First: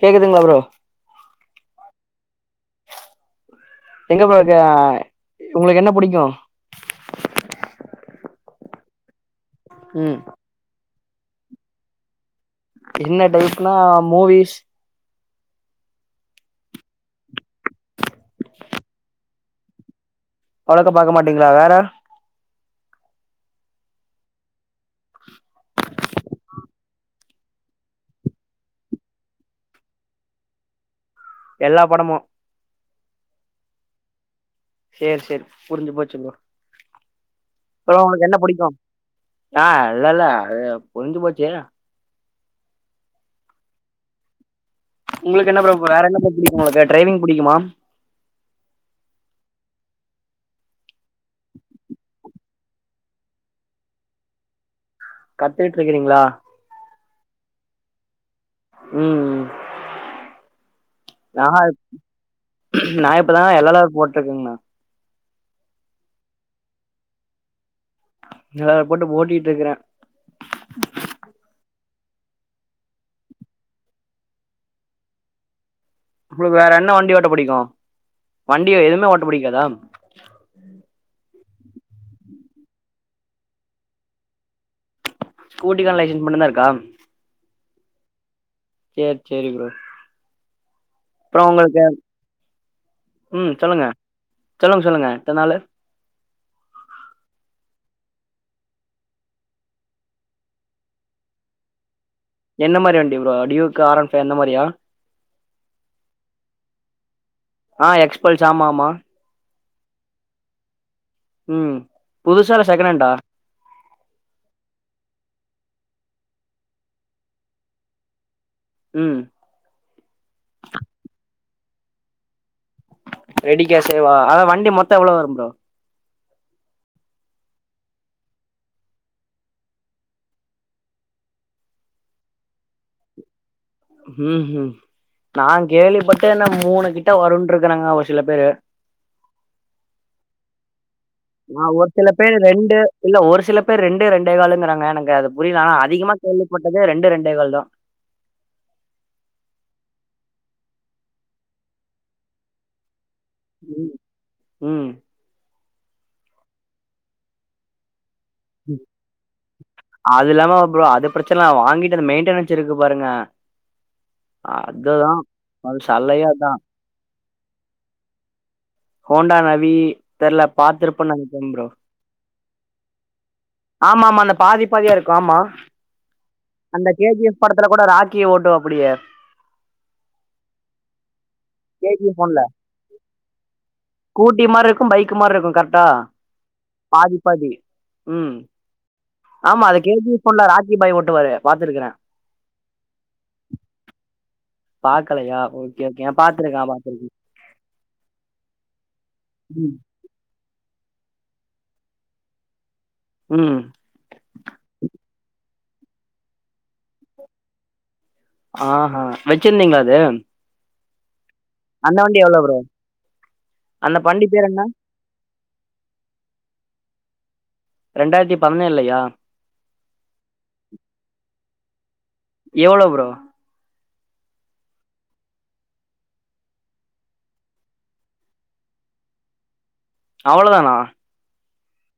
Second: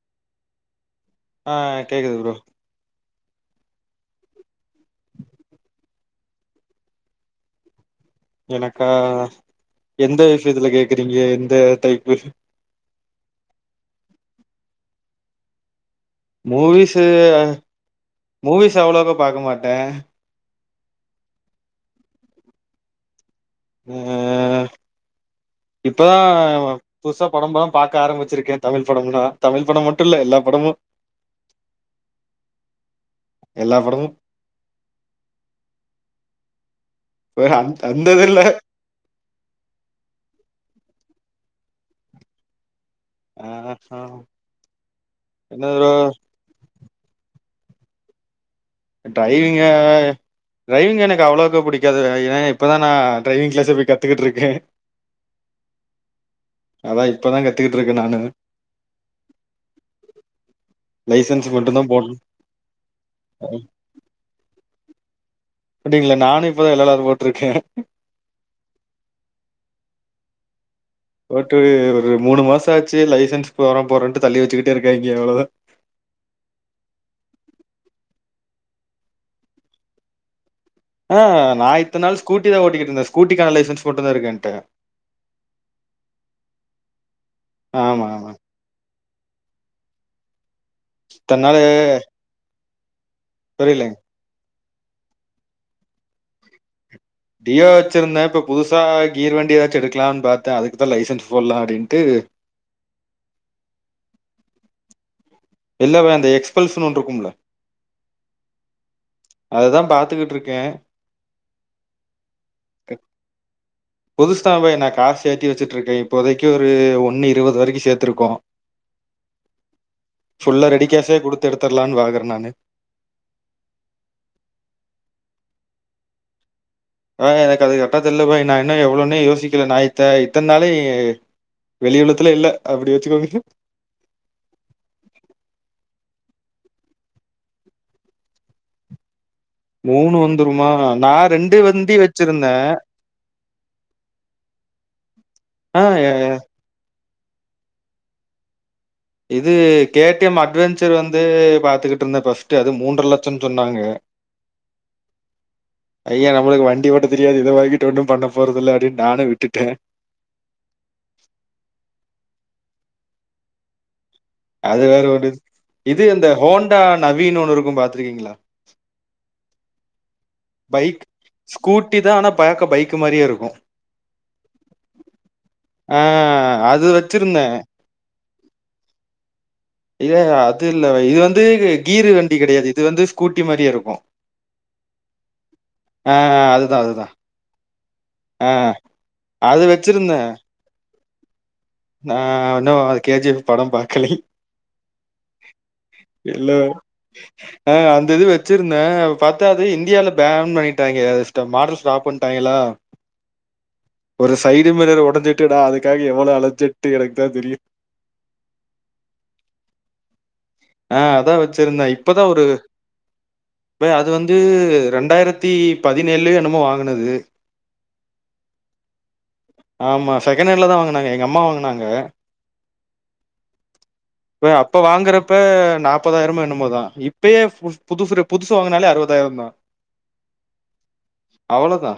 கேக்குதுங்ளா ப்ரோ ஆ கேக்குது ப்ரோ எங்க ப்ரோ இது ஆ உங்ளுக்கு என்ன புடிக்கு எனக்கா ம் எந்த விஷ்யத்துல கேக்குறீங்க எந்த டைப்பு என்ன டைப்னா மூவிஸ் மூவிஸ்ஸு மூவிஸ் அவுளோக்கா பாக்க மாட்ட அவ்ளாக்க பாக்க மாட்டீங்ளா வேற அ இப்பதா புதுசா படம்பலா பாக்க ஆரமிச்சிருக்கே தமிழ் படமுளா தமிழ் படம் மட்டுல்ல எல்லா படமு எல்லா படமு எல்லா படமு சேர் சேர் புரிஞ்சு போச்சு ப்ரோ அந் அப்புறோ அந்த இது உங்ளுக்கு என்ன இல்ல புடிக்கு ஆ இல்ல இல்ல அது புரிஞ்சு போச்சு ஆ அ படமு உங்ளுக்கு என்ன ப்ரோ வேற என்ன ப்ரோ புடிக்கு உங்ளுக்கு டிரைவிங் புடிக்குமா ட்ரைவிங்க ட்ரைவிங் எனக்கு அவ்ளவுக்கு பிடிக்காது ஏனா இப்பதான் நான் ட்ரைவிங் கிளாஸ் போய் கத்துக்கிட்டுருக்கேன் கத்துக்கிட்டு இருக்கிறீங்களா அதான் இப்பதான் கத்துக்கிட்டு இருக்கன் நானு ம் லைசன்ஸ் மட்டுந்த போடணு நான் இப்பதாங்க எல் எல் ஆர் போட்டிருக்க அப்படிங்களா நானும் இப்பதான் எல் எல் ஆர் போட்டிருக்கேன் அ போட்டு ஓட்டிட்டு இருக்கறேன் போட்டு ஒரு மூணு மாசம் ஆச்சு லைசன்ஸ் போட போரோன்ட்டு தள்ளி வச்சுக்கிட்டே இருக்கேன் இங்க அவ்வளோதான் உங்களுக்கு வேற என்ன வண்டி ஓட்ட புடிக்கும் வண்டிய எதுவுமே ஓட்ட பிடிக்காதா ஆ நான் இத்தன் நாள் ஸ்கூட்டிதான் ஓட்டிட்டு இருந்தன் ஸ்கூட்டிக்கான லைசன்ஸ் மட்டும் தான் இருக்கு எண்ட ஸ்கூட்டிகான லைசன்ஸ் மட்டும் தான் இருக்கா ஆமா செர் செரி ப்ரோ அப்றோ இத்தன்னால உங்களுக்கு ம் சொல்லுங்க சொல்லுங்க சொல்லுங்க இத்த நாள் டியோ வச்சிருந்தேன் இப்போ புதுசா கீர் வண்டி எதாச்சும் எடுக்கலாம்னு பார்த்தேன் அதுக்குதான் லைசன்ஸ் போடலாம் அப்படின்ட்டு என்ன மாதிரி வண்டி ப்ரோ டியூக்கு ஆரன் ஃபை அந்த மாதிரியா இல்ல ப்ரோ அந்த எக்ஸ்பல்சனு ஒன்னு இருக்கும் ப்ரோ ஆ எக்ஸ்பல்ஸ் ஆமா ஆமா அததான் பாத்துக்கிட்டு இருக்கேன் ம் புதுசா இல்ல செகண்ட் ஹண்டா புதுசு தான் ப்ரோ நான் காசு சேர்த்தி வச்சுட்டு இருக்கேன் இப்போதைக்கு ஒரு ஒன்னு இருபது வரைக்கும் சேர்த்திருக்கோம் ம் ஃபுல்ல ரெடி கேஸே கொடுத்துட எடுத்தர்லான்னு பாக்குறேன் நான் ரெடி கேஷ்சேவா அத வண்டி மொத்தம் எவ்வளோ வரும் ப்ரோ ஆ எனக்கு அது கரட்டா தெரியல பாய் நான் இன்னும் எவ்வளவுன்னே யோசிக்கல நான் இத்த இத்தனாலு வெளியினத்துல்ல அப்படி வச்சுக்கோங்கு உகும் நான் கேள்வி பட்டேன் என்ன மூணு கிட்ட வருரும் இருக்கிறேங்க ஒரு சில பேரு மூணு வந்துருமா நா ரெண்டு ந ஒரு வண்டி சில பேர் வச்சிருந்தே ரெண்டு இல்ல ஒரு சில பேர் ரெண்டு ரெண்டே காளுங்கிறாங்க எனக்கு அது புரியல ஆனா ஆ அதிகமா கேள்வி பட்டதுே ரெண்டு ரெண்டைகள் தான் இது கேடிஎம் அட்வெஞ்சர் வந்து பாத்துகிட்டு இருந்தேன் ஃபஸ்ட்‌ அது மூன்ற லட்சம் சொன்னாங்க ம் ம் ஐயா நம்மளுக்கு வண்டி ஓட்ட தெரியாது இதவாங்கி வி ஒன்னும் பண்ண போறத இல்ல அப்டின்னு நானும் விட்டுட்டேன் அது இல்லாம அப்புறம் அது பிரச்சனை வாங்கிட்டு அந்த மெயின்டெனன்ஸ் இருக்கு பாருங்க அது வேற அதுதா ஒரு அது இது சல்லையா இந்த அதா ஹோண்டா நவீனனு இருக்கும் பாத்துருக்கீங்களா ஹண்டா நவி தெர்ல பைக் பாத்துருப்பன்னு நெனைக்கிறே ப்ரோ ஸ்கூட்டி தான் ஆனா பாக்க பைக் மாதிரியே இருக்கும் ஆமா ஆமா அந்த பாதி பாதியா இருக்கும் ஆமா ஆஹ அந்த கேஜிஎஃப் படத்துல கூட ராக்கிய ஓட்டுவ அப்படியே இ அது இல்ல இது வந்து கே ஜி கீரு எஃப் வண்டி ஒன்ல கிடையாது இது வந்து ஸ்கூட்டி மாதிரிய இருக்கும் ஸ்கூட்டி மாதிரி இருக்கும் பைக்கு மாதிரி இருக்கும் கரெக்டா ஆ அதுதா அதுதா பாதி பாதி ம் ஆ அது ஆமா அத வச்சிருந்தே கேஜிப்புல ராக்கி பாய் ஓட்டுவாரு பாத்துருக்கிறே நா இன்னு அது கேஜிப் படோ பாக்கலே பாக்கலயா ஓகே ஓகே பாத்துருக்கே பாத்துருக்கே ஆ அந்த இது வச்சிருந்தே பாத்தா அது ம் இந்தியால பேன் பண்ணிட்டு டாங்க மாடல் ஸ்டாப் பண்ணிட்டாங்களா ம் ஒரு சைடு மேல உடைஞ்சிட்டு நா அதுக்காக எவ்ளோ அழஞ்சிட்டு இருக்க தெரியு ஆ ஹ வெச்சிருந்தீங்களா அது ஆ அதா வச்சிருந்தே அந்த வண்டி இப்பதா எவ்ளோ ஒரு ப்ரோ இ அந்த அது வண்டி வந்து பேர் என்ன இரண்டாயிரத் த்திபதினேழு என்னமோ வாங்குனது ரெண்டாயிரத்தி பதினேழுலயா ஆமா செகண்ட் ஹாண்ட்ல தா வாங்குனாங்க எங்கள் அம்மா வாங்குனாங்க எவ்ளோ ப்ரோ இ அப்போ வாங்குறப்ப நாற்பதாயிரம என்னமோதா இப்பயே புதுசு புதுசு வாங்கினாலே அறுபதாயிரோ தா அவ்ளோ தானா அவ்ளோதா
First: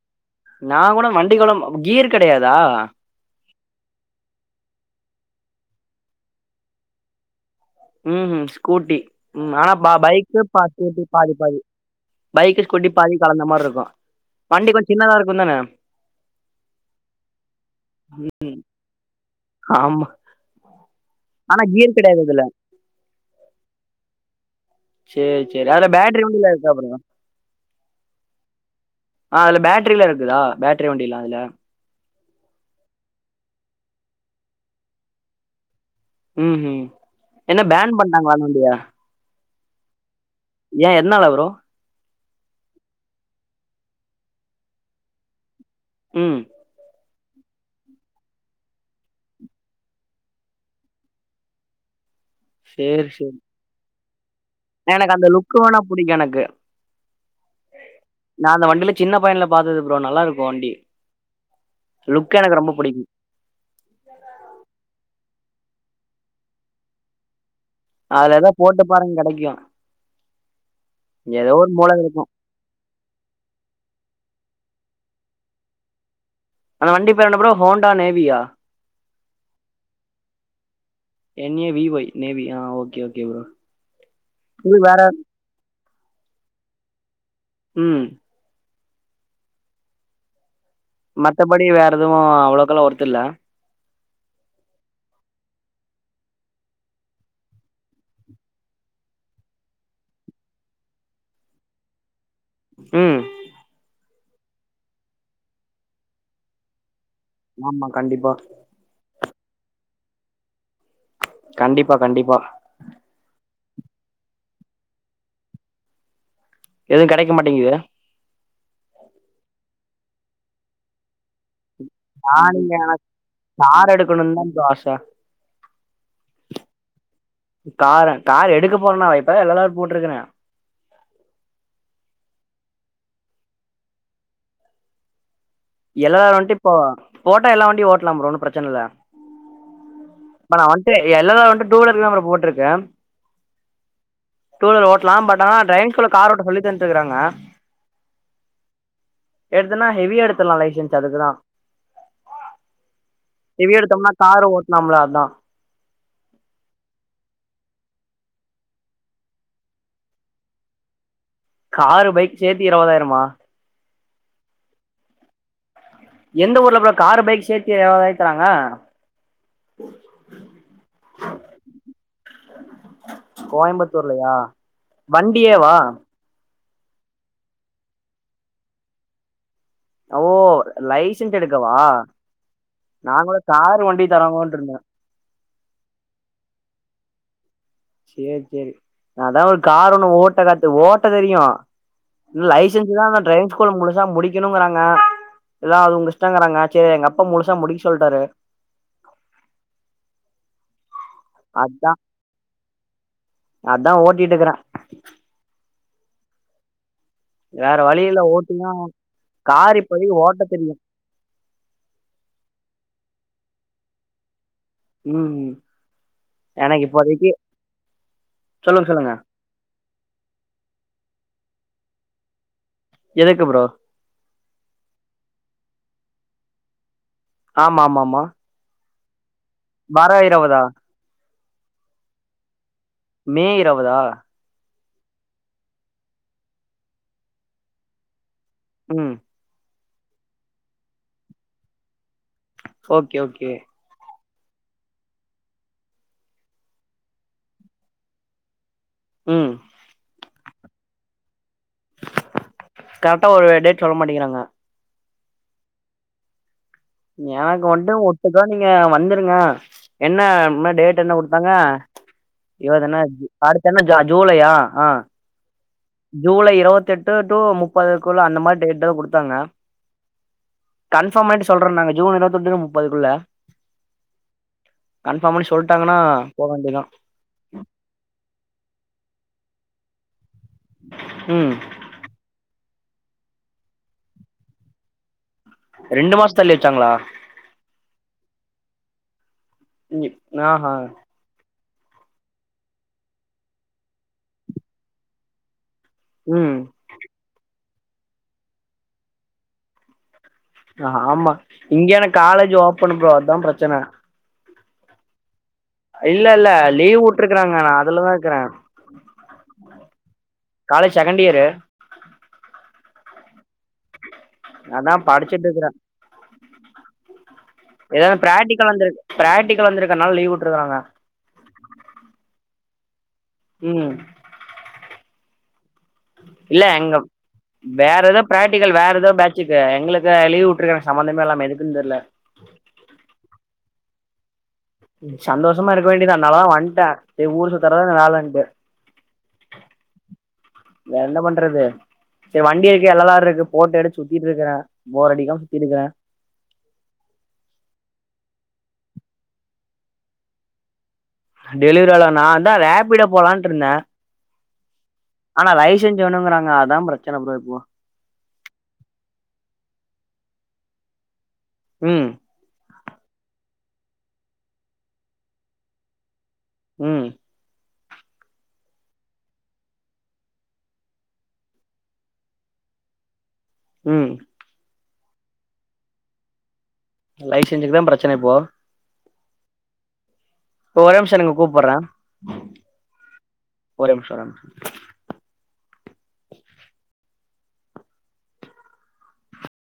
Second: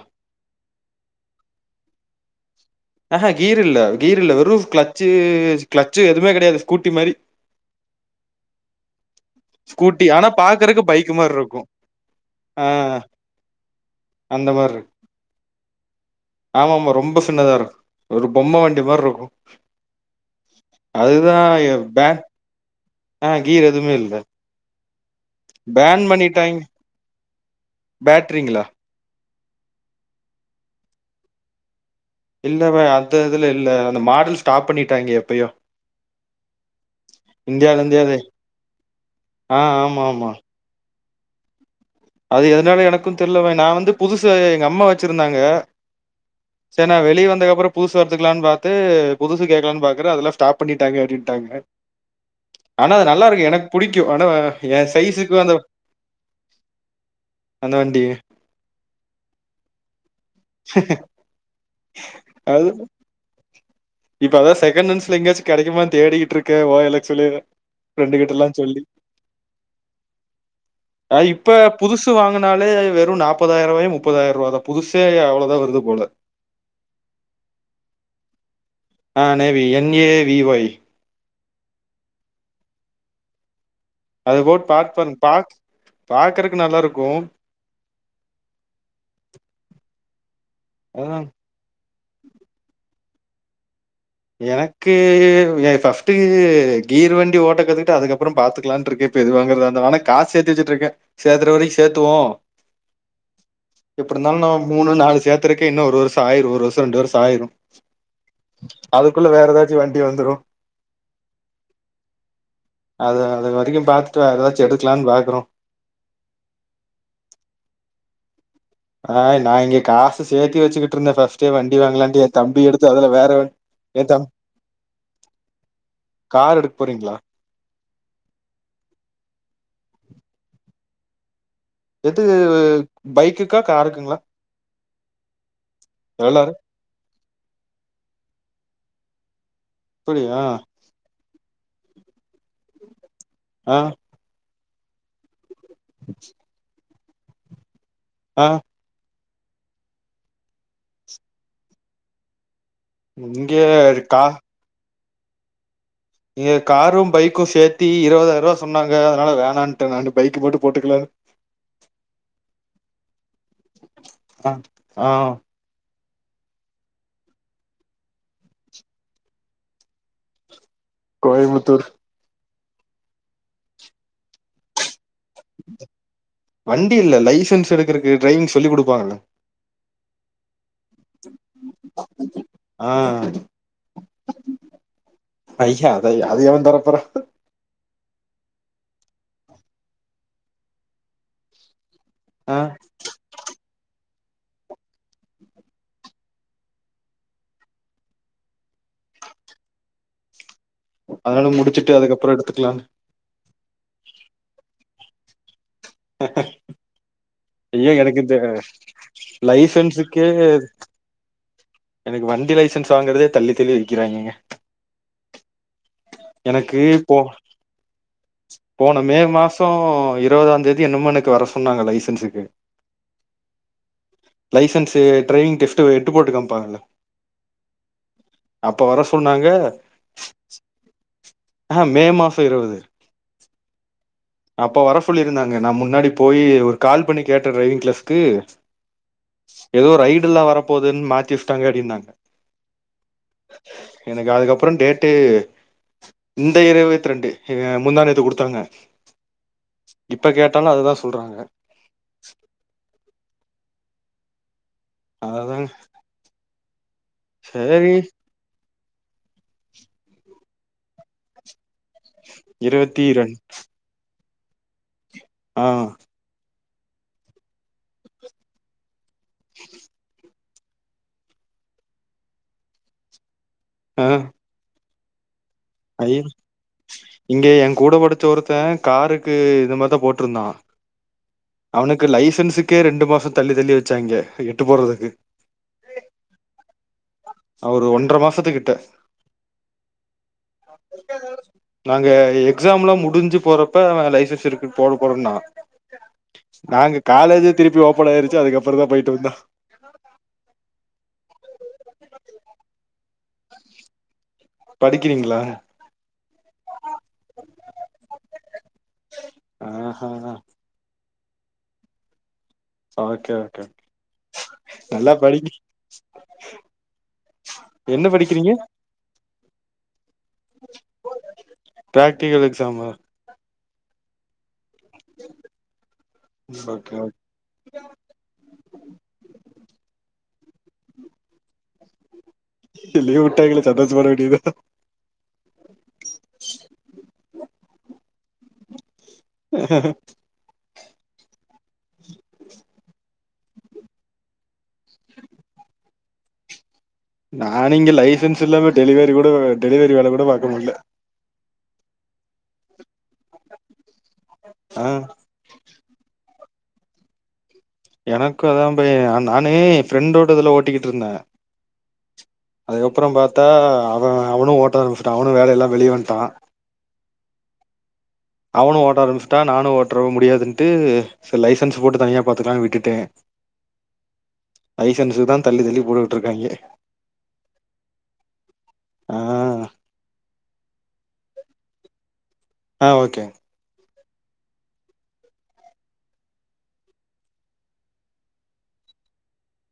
நா கூட வண்டி குளம் கீர் கிடையாதா ஆஹா கீர் இல்ல கீர் இல்ல வெறு கிளச்சு கிளச்சி எதுமே கிடையாது ஸ்கூட்டி மாரி ம்ம் ஸ்கூட்டி ம் ஆனா பா ஸ்கூட்டி ஆனா பைக்கு பா பாக்குறக்கு ஸ்கூட்டி பைக் பாதி மாரி பாதி இருக்கு பைக்கு ஆ ஸ்கூட்டி பாதி கலந்த மாதிரி இருக்கு அந்த வண்டி கொஞ்சோ சின்னதா இருக்கு தானே ஆமா ஆமா ரொம்ப சின்னதா இருக்கு ஒரு பொம்ம வண்டி மாரி இருக்கு ஆமா அதுதா ஆனா எ கியர் பே கெடையாது இதுல ஆ கீர் எதுமே இல்ல சேரி சேரி ஆன பேன் பேட்ரி வண்டில இருக்கா ப்ரோ பேட்ரீங்களா ஆ அது பேட்ரில இருக்குதா பேட்ரி வண்டிலா அதுல இல்ல பா அந்த இதுல இல்ல அந்த மாடல் ஸ்டாப் பண்ணிட்டாங்க எப்பயோ ம் ம் என்ன இந்தியால பேன் இருந்தே அது பண்ட்டாங்களா அந்த வண்டிய ஆ ஆமா ஆமா ஏ எதுனால ப்ரோ அது எதுனால எனக்கு தெரியலவ நா வந்து புதுசு எங்க அம்மா வச்சிருந்தாங்க ம் செரி நா வெளியே வந்ததுக்கப்பறோ புதுசு வச்சுகலாம்னு பாத்து புதுச கேட்கலான்னு பாக்கற அதல்லா ஸ்டாப் பண்ணிட்டாங்க அப்டிண்ட்டாங்க ஆனா அது சேரி நல்லா சேரி இருக்கு எனக்கு புடிக்கு ஆன எனக்கு அந்த லுக்கு வேணா புடிக்கு எனக்கு அந்த வண்டி நா அந்த வண்டியில சின்ன பையன்ல பார்த்தது ப்ரோ நல்லா இருக்கு வண்டி லுக் எனக்கு அது ரொம்ப பிடிக்கு இப்ப அதா செகண்ட் ஹண்ட்ஸ்ல எங்காச்சு கிடைக்குமானு தேடிக்கிட்டு இருக்க ஓ எல் எக்ஸ் சொல்லி ஃப்ரண்ட் கிட்ட அதுல எல்லா எதா சொல்லி போட்டு பாருங்க கெடைக்கு அ ஏதோ இப்ப ஒரு மூலைல புதுசு இருக்கு வாங்கு னாலே வெறு நாற்பதாயிர ரூபாயோ முப்பதாயிர ரூபாதா புதுசே அவ்ளோதா வருது போல அந்த வண்டி பேர் என்ன ப்ரோ ஹோண்டா நேவியா ஆ Navi N A V Y N A V Y Navi ஆ ஓகே ஓகே ப்ரோ அது போட்டு இது பார வேற பாருங்க பா பாக்குறக்கு நல்லா இருக்கு ம் [inaudible] அதா மத்த படி வேற் எதுவு அவ்ளோக்கல்லா ஒர்த் இல்ல எனக்கு ஏ ஃபஸ்ட்டு கீர் வண்டி ஓட்ட கத்துக்கிட்டு அதுக்கப்புற பாத்துக்லான்ருக்கே இப்ப இது வாங்கற்தா இருந்தா ஆனா காஸ் சேத்து வெச்சுட்டுக்கே சேத்துர வரைக் சேத்துவோ ம் எப்புடுந்தாலு நா மூணு நாலு சேத்துருக்கே இன்ன ஒரு வருஷ ஆயிரு ஒரு வருஷ ரெண்டு வருஷ ஆயிரு ஆமா கண்டிப்பா அதுக்குள்ள வேற எதாச்சு வண்டி வந்துரு கண்டிப்பா கண்டிப்பா அது அது வரக்கு பாத்துட்டு வேற் எதாச்சு எடுக்லான் பாக்குறோ எது கடைக் மாட்டேங்கிது ஆய் நா இங்க காசு சேத்தி வெச்சிகிட்ருந்த ஃபஸ்ட்டே வண்டி வாங்லான் ஏ நா தம்பி நீங்க எடுத்து அதுல வேற வண் கார் ஏ தம் எடுக்கணுன் தா ப்ரோ ஆச கார் எடுக் போறீங்ளா கார கார் எடுக்க போறேன்னாவா இப்பதா எல் எல் ஆர் போட்ருக்குற எது பைக்குக்கா காருக்குங்ளா எல் எல் ஆர் எவ்ளாரு வந்துட்டு இப்போ போட்டா எல்லா வண்யு ஓட்லா ஒன்னு பிரச்சன இல்ல அப்படியா இப்ப நா வந் சரி எல் எல் ஆர் வந்ட்து டூவீலர்க்கு தா ப்ரோ போட்ருக்க அ டூவீலர் ஓட்லா பட் ஆனா ட்ரைவிங் கூல்ல கார் ஓட்ட சொல்லி தந்த்ட்டுக்குறாங்க அ எடுத்துன்னா ஹெவியா எடுத்துர்லா லைசன்ஸ் அதுக்குதா இங்க ஹெவியா எடுத்தம்னா கா காரு ஓட்லாம்ல அதா நீங்க காரு பைக்கு சேத்தி இருவதாயர்வா சொன்னாங்க அதனால வேணான்ட்ட நானு பைக்கு மட்டு போட்டுக்லான் காரு பைக் சேத்தி இருவதாய்ரமா ப ஆ எந்த ஊர்ல போல காரு பைக் சேத்தி எவாரக் தறாங்க கோயமுத்தூர் கோயம்புத்தூர்லயா வண்டியேவா வண்டி இல்ல லைசன்ஸ் எடுக்குறக்கு ட்ரைவிங் சொல்லி குடுப்பாங்கல்ல ஓ லைசன்ஸ் எடுக்கவா ஆ நாங்களு காரு வண்டி தராங்ளோன்ருந்த ஐய அத அது எவ தற போற சேர் சேரி நா அதா ஒரு கார் ஒன்னு ஓட்ட கத்து ஓட்ட தெரியு ஆ லைசன்ஸுதா அந்த ட்ரைவிங் ஸ்கூல முழுசா முடிக் க்கின்ணுங்றாங்க இல்னா அது உங்க இஷ்டங்குறாங்க செரி எங்க அப்பா முழுசா முடிக்க சொல்ட்டாரு [unintelligible] அதனால அதா முடிச்சுட்டு அதுக்கப்புற எடுத்துக்லா அதா ஓட்டிட்ருக்குற வேற ஏ வழி எனக்கு இல்ல இந்த ஓட்டிதா கார் இப்பதைக்கு லைசன்ஸுக்கே ஓட்ட தெரியு எனக்கு வண்டி லைசன்ஸ் வாங்குறதே தள்ளி தள்ளி வக்கிறாய்ங்கங்க ம் ம் எனக்கு இப்போ சொல்லுங்க போன சொல்லுங்க மே மாசோ இருவதாந்தேதி என்னமோ எனக்கு வர சொன்னாங்க லைசன்ஸுக்கு எதுக்கு ஃப்ரோ லைசன்ஸு ட்ரைவிங் டெப்டு எட்டு போட்டு காம்ப்பாங்க ஆமா ஆமா ஆமா அப்போ வர சொன்னாங்க வர இருவதா ஆ மே மாசோ இருவது மே இருவதா அப்போ வர சொல்லி இருந்தாங்க நா முன்னாடி போய் ஒரு கால் பண்ணி கேட்டே டிரைவிங் கிளஸ்க்கு ம் ஏதோ ரைடுல்லா வரப்போகுதுன் மாத்தி வச்சிட்டாங்க அப்டினாங்க ஓகே ஓகே எனக்கு அதுக்கப்றோ டேட்டு இந்த இருவத்ரெண்டு இ முந்தா நேத்து குடுத்தாங்க ம் இப்ப கேட்டாலு அதுதா சொல்றாங்க கரெக்டா ஒரு டேட் சொல்ல மாட்டேக்கிறாங்க அத தா எனக்கு வந்ட்டு ஒட்டுக்கா நீங்க வந்துருங்க என்ன ம டேட் என்ன குடுத்தாங்க அய்யோ அது இருவத்தி என்னது ரெண் அடுத்து என்ன ஜா ஜுலையா ஆ ஆ ஜூலை இருவெத்தெட்டு டூ முப்பதுக்குள்ள அந்த மாரி டேட் தா குடுத்தாங்க கன்பார்ம் பண்ட்டு சொல்றேன்னாங்க ஜூன் இருவத்தெட்டு முப்பதுக்குள்ள அ கன்பார்ம் பண்ணி சொல்ட்டாங்கன்னா போ வேண்டியதா இங்க எ கூட படிச்ச ஒருத்த காருக்கு இது மாதிரிதா போட்டிருந்தா ம் அவனுக்கு லைசன்ஸுக்கே ரெண்டு மாசோ தள்ளி தள்ளி வச்சாய்ங்க எட்டு போடுறதுக்கு ரெண்டு மாசோ தள்ளி வச்சாங்ளா ஆ ஒரு ஒன்ர மாசத்துக்கிட்ட ம்யி நாகா நாங்க எக்ஸாம்லா முடிஞ்சு போறப்ப லைசன்ஸ் இருக்கு போட போறேன்னா ம் அங்க காலேஜே திருப்பி ஓபன் ஆயிருச்சு அதுக்கப்புறந்தா போயிட்டு வந்தா ஆ ஆமா இங்க எனக் காலேஜ் ஓப்பன் ஃப்ரோ அதா பிரச்சன படிக்கிறீங்ளா இல்ல இல்ல லீவ் வுட்டுருக்குறாங்க நா அதுலதா இருக்றே ஆஹா college second year so okay okay okay அதா படிச்சுட் இருக்றே என்ன எதாவது படிக்கிறீங்க பிராக்டிகல் வந்துருக்கு பிராக்டிக்கல் வந்திருக்றனால லீவ் வுட்ருக்குறாங்க பிராக்டிகல் எக்ஸாமா ம் இல்ல ஓகே எங்கம் வேற ஏதோ பிராக்டிக்கல் வேற ஏதோ பேட்சுக்கு எங்ளுக்கு லீவ் வுட்டுருக்காங் சம்பந்தமே இல்லாம எதுக்குன் தெர்ல ஏ லீவ் வுட்டா எங்கள சந்தோசோ பட வேண்டிய தா சந்தோஷமா இருக்க வேண்டிய தா அதனால தா வந்ட்டே சேரி ஊரு சுத்துறதுதா இனி வேலன்ட்டு வேற என்ன பண்றது சேரி வண்டி இருக்கு எல் எல் லார் இருக்கு போட்டு எடுத்து சுத்திட்டு இருக்கறே போர் அடிக்காம சுத்திருக்கன் நானு இங்க லைசன்ஸ் இல்லாம டெலிவரி கூட டெலிவரி வேல கூட பாக்க முட்ல டெலிவரி வேல நா தா ரேப்பிடோ போலான்ட்டு இருந்த ஆ அனா லைசென்ஸ் வேணுங்கறாங்க அதான் பிரச்சன புரோ‌ இப்போ எனக்கும் அதா பயம் நானு ஃப்ரெண்டோட இதுல ஓட்டிக்கிட்டுருந்த ம் அதுக்கப்புறம் பாத்தா அவன் அவனும் ஓட்ட ஆரம்ச்சுட்டான் அவனும் வேல இல்லாம வெளிய வந்ட்டான் ம் அவனும் ஓட்ட ஆரம்ச்சுட்டான் நானும் ஓட்டுற முடியாதுன்ட்டு சோ லைசன்ஸ் போட்டு தனியா பாத்துக்கலானு விட்டுடேன் ம் லைசன்ஸு தா தள்ளி தள்ளி போட்டுட்டுருக்காயிங்க லைசன்ஸ்க்கு தா பிரச்சன இப்போ ஆ இப்ப ஒரே நிம்ஷம் இருங்க கூப்பறேன் ஆ ஓகே ஒரே நிம்ஷம் வரே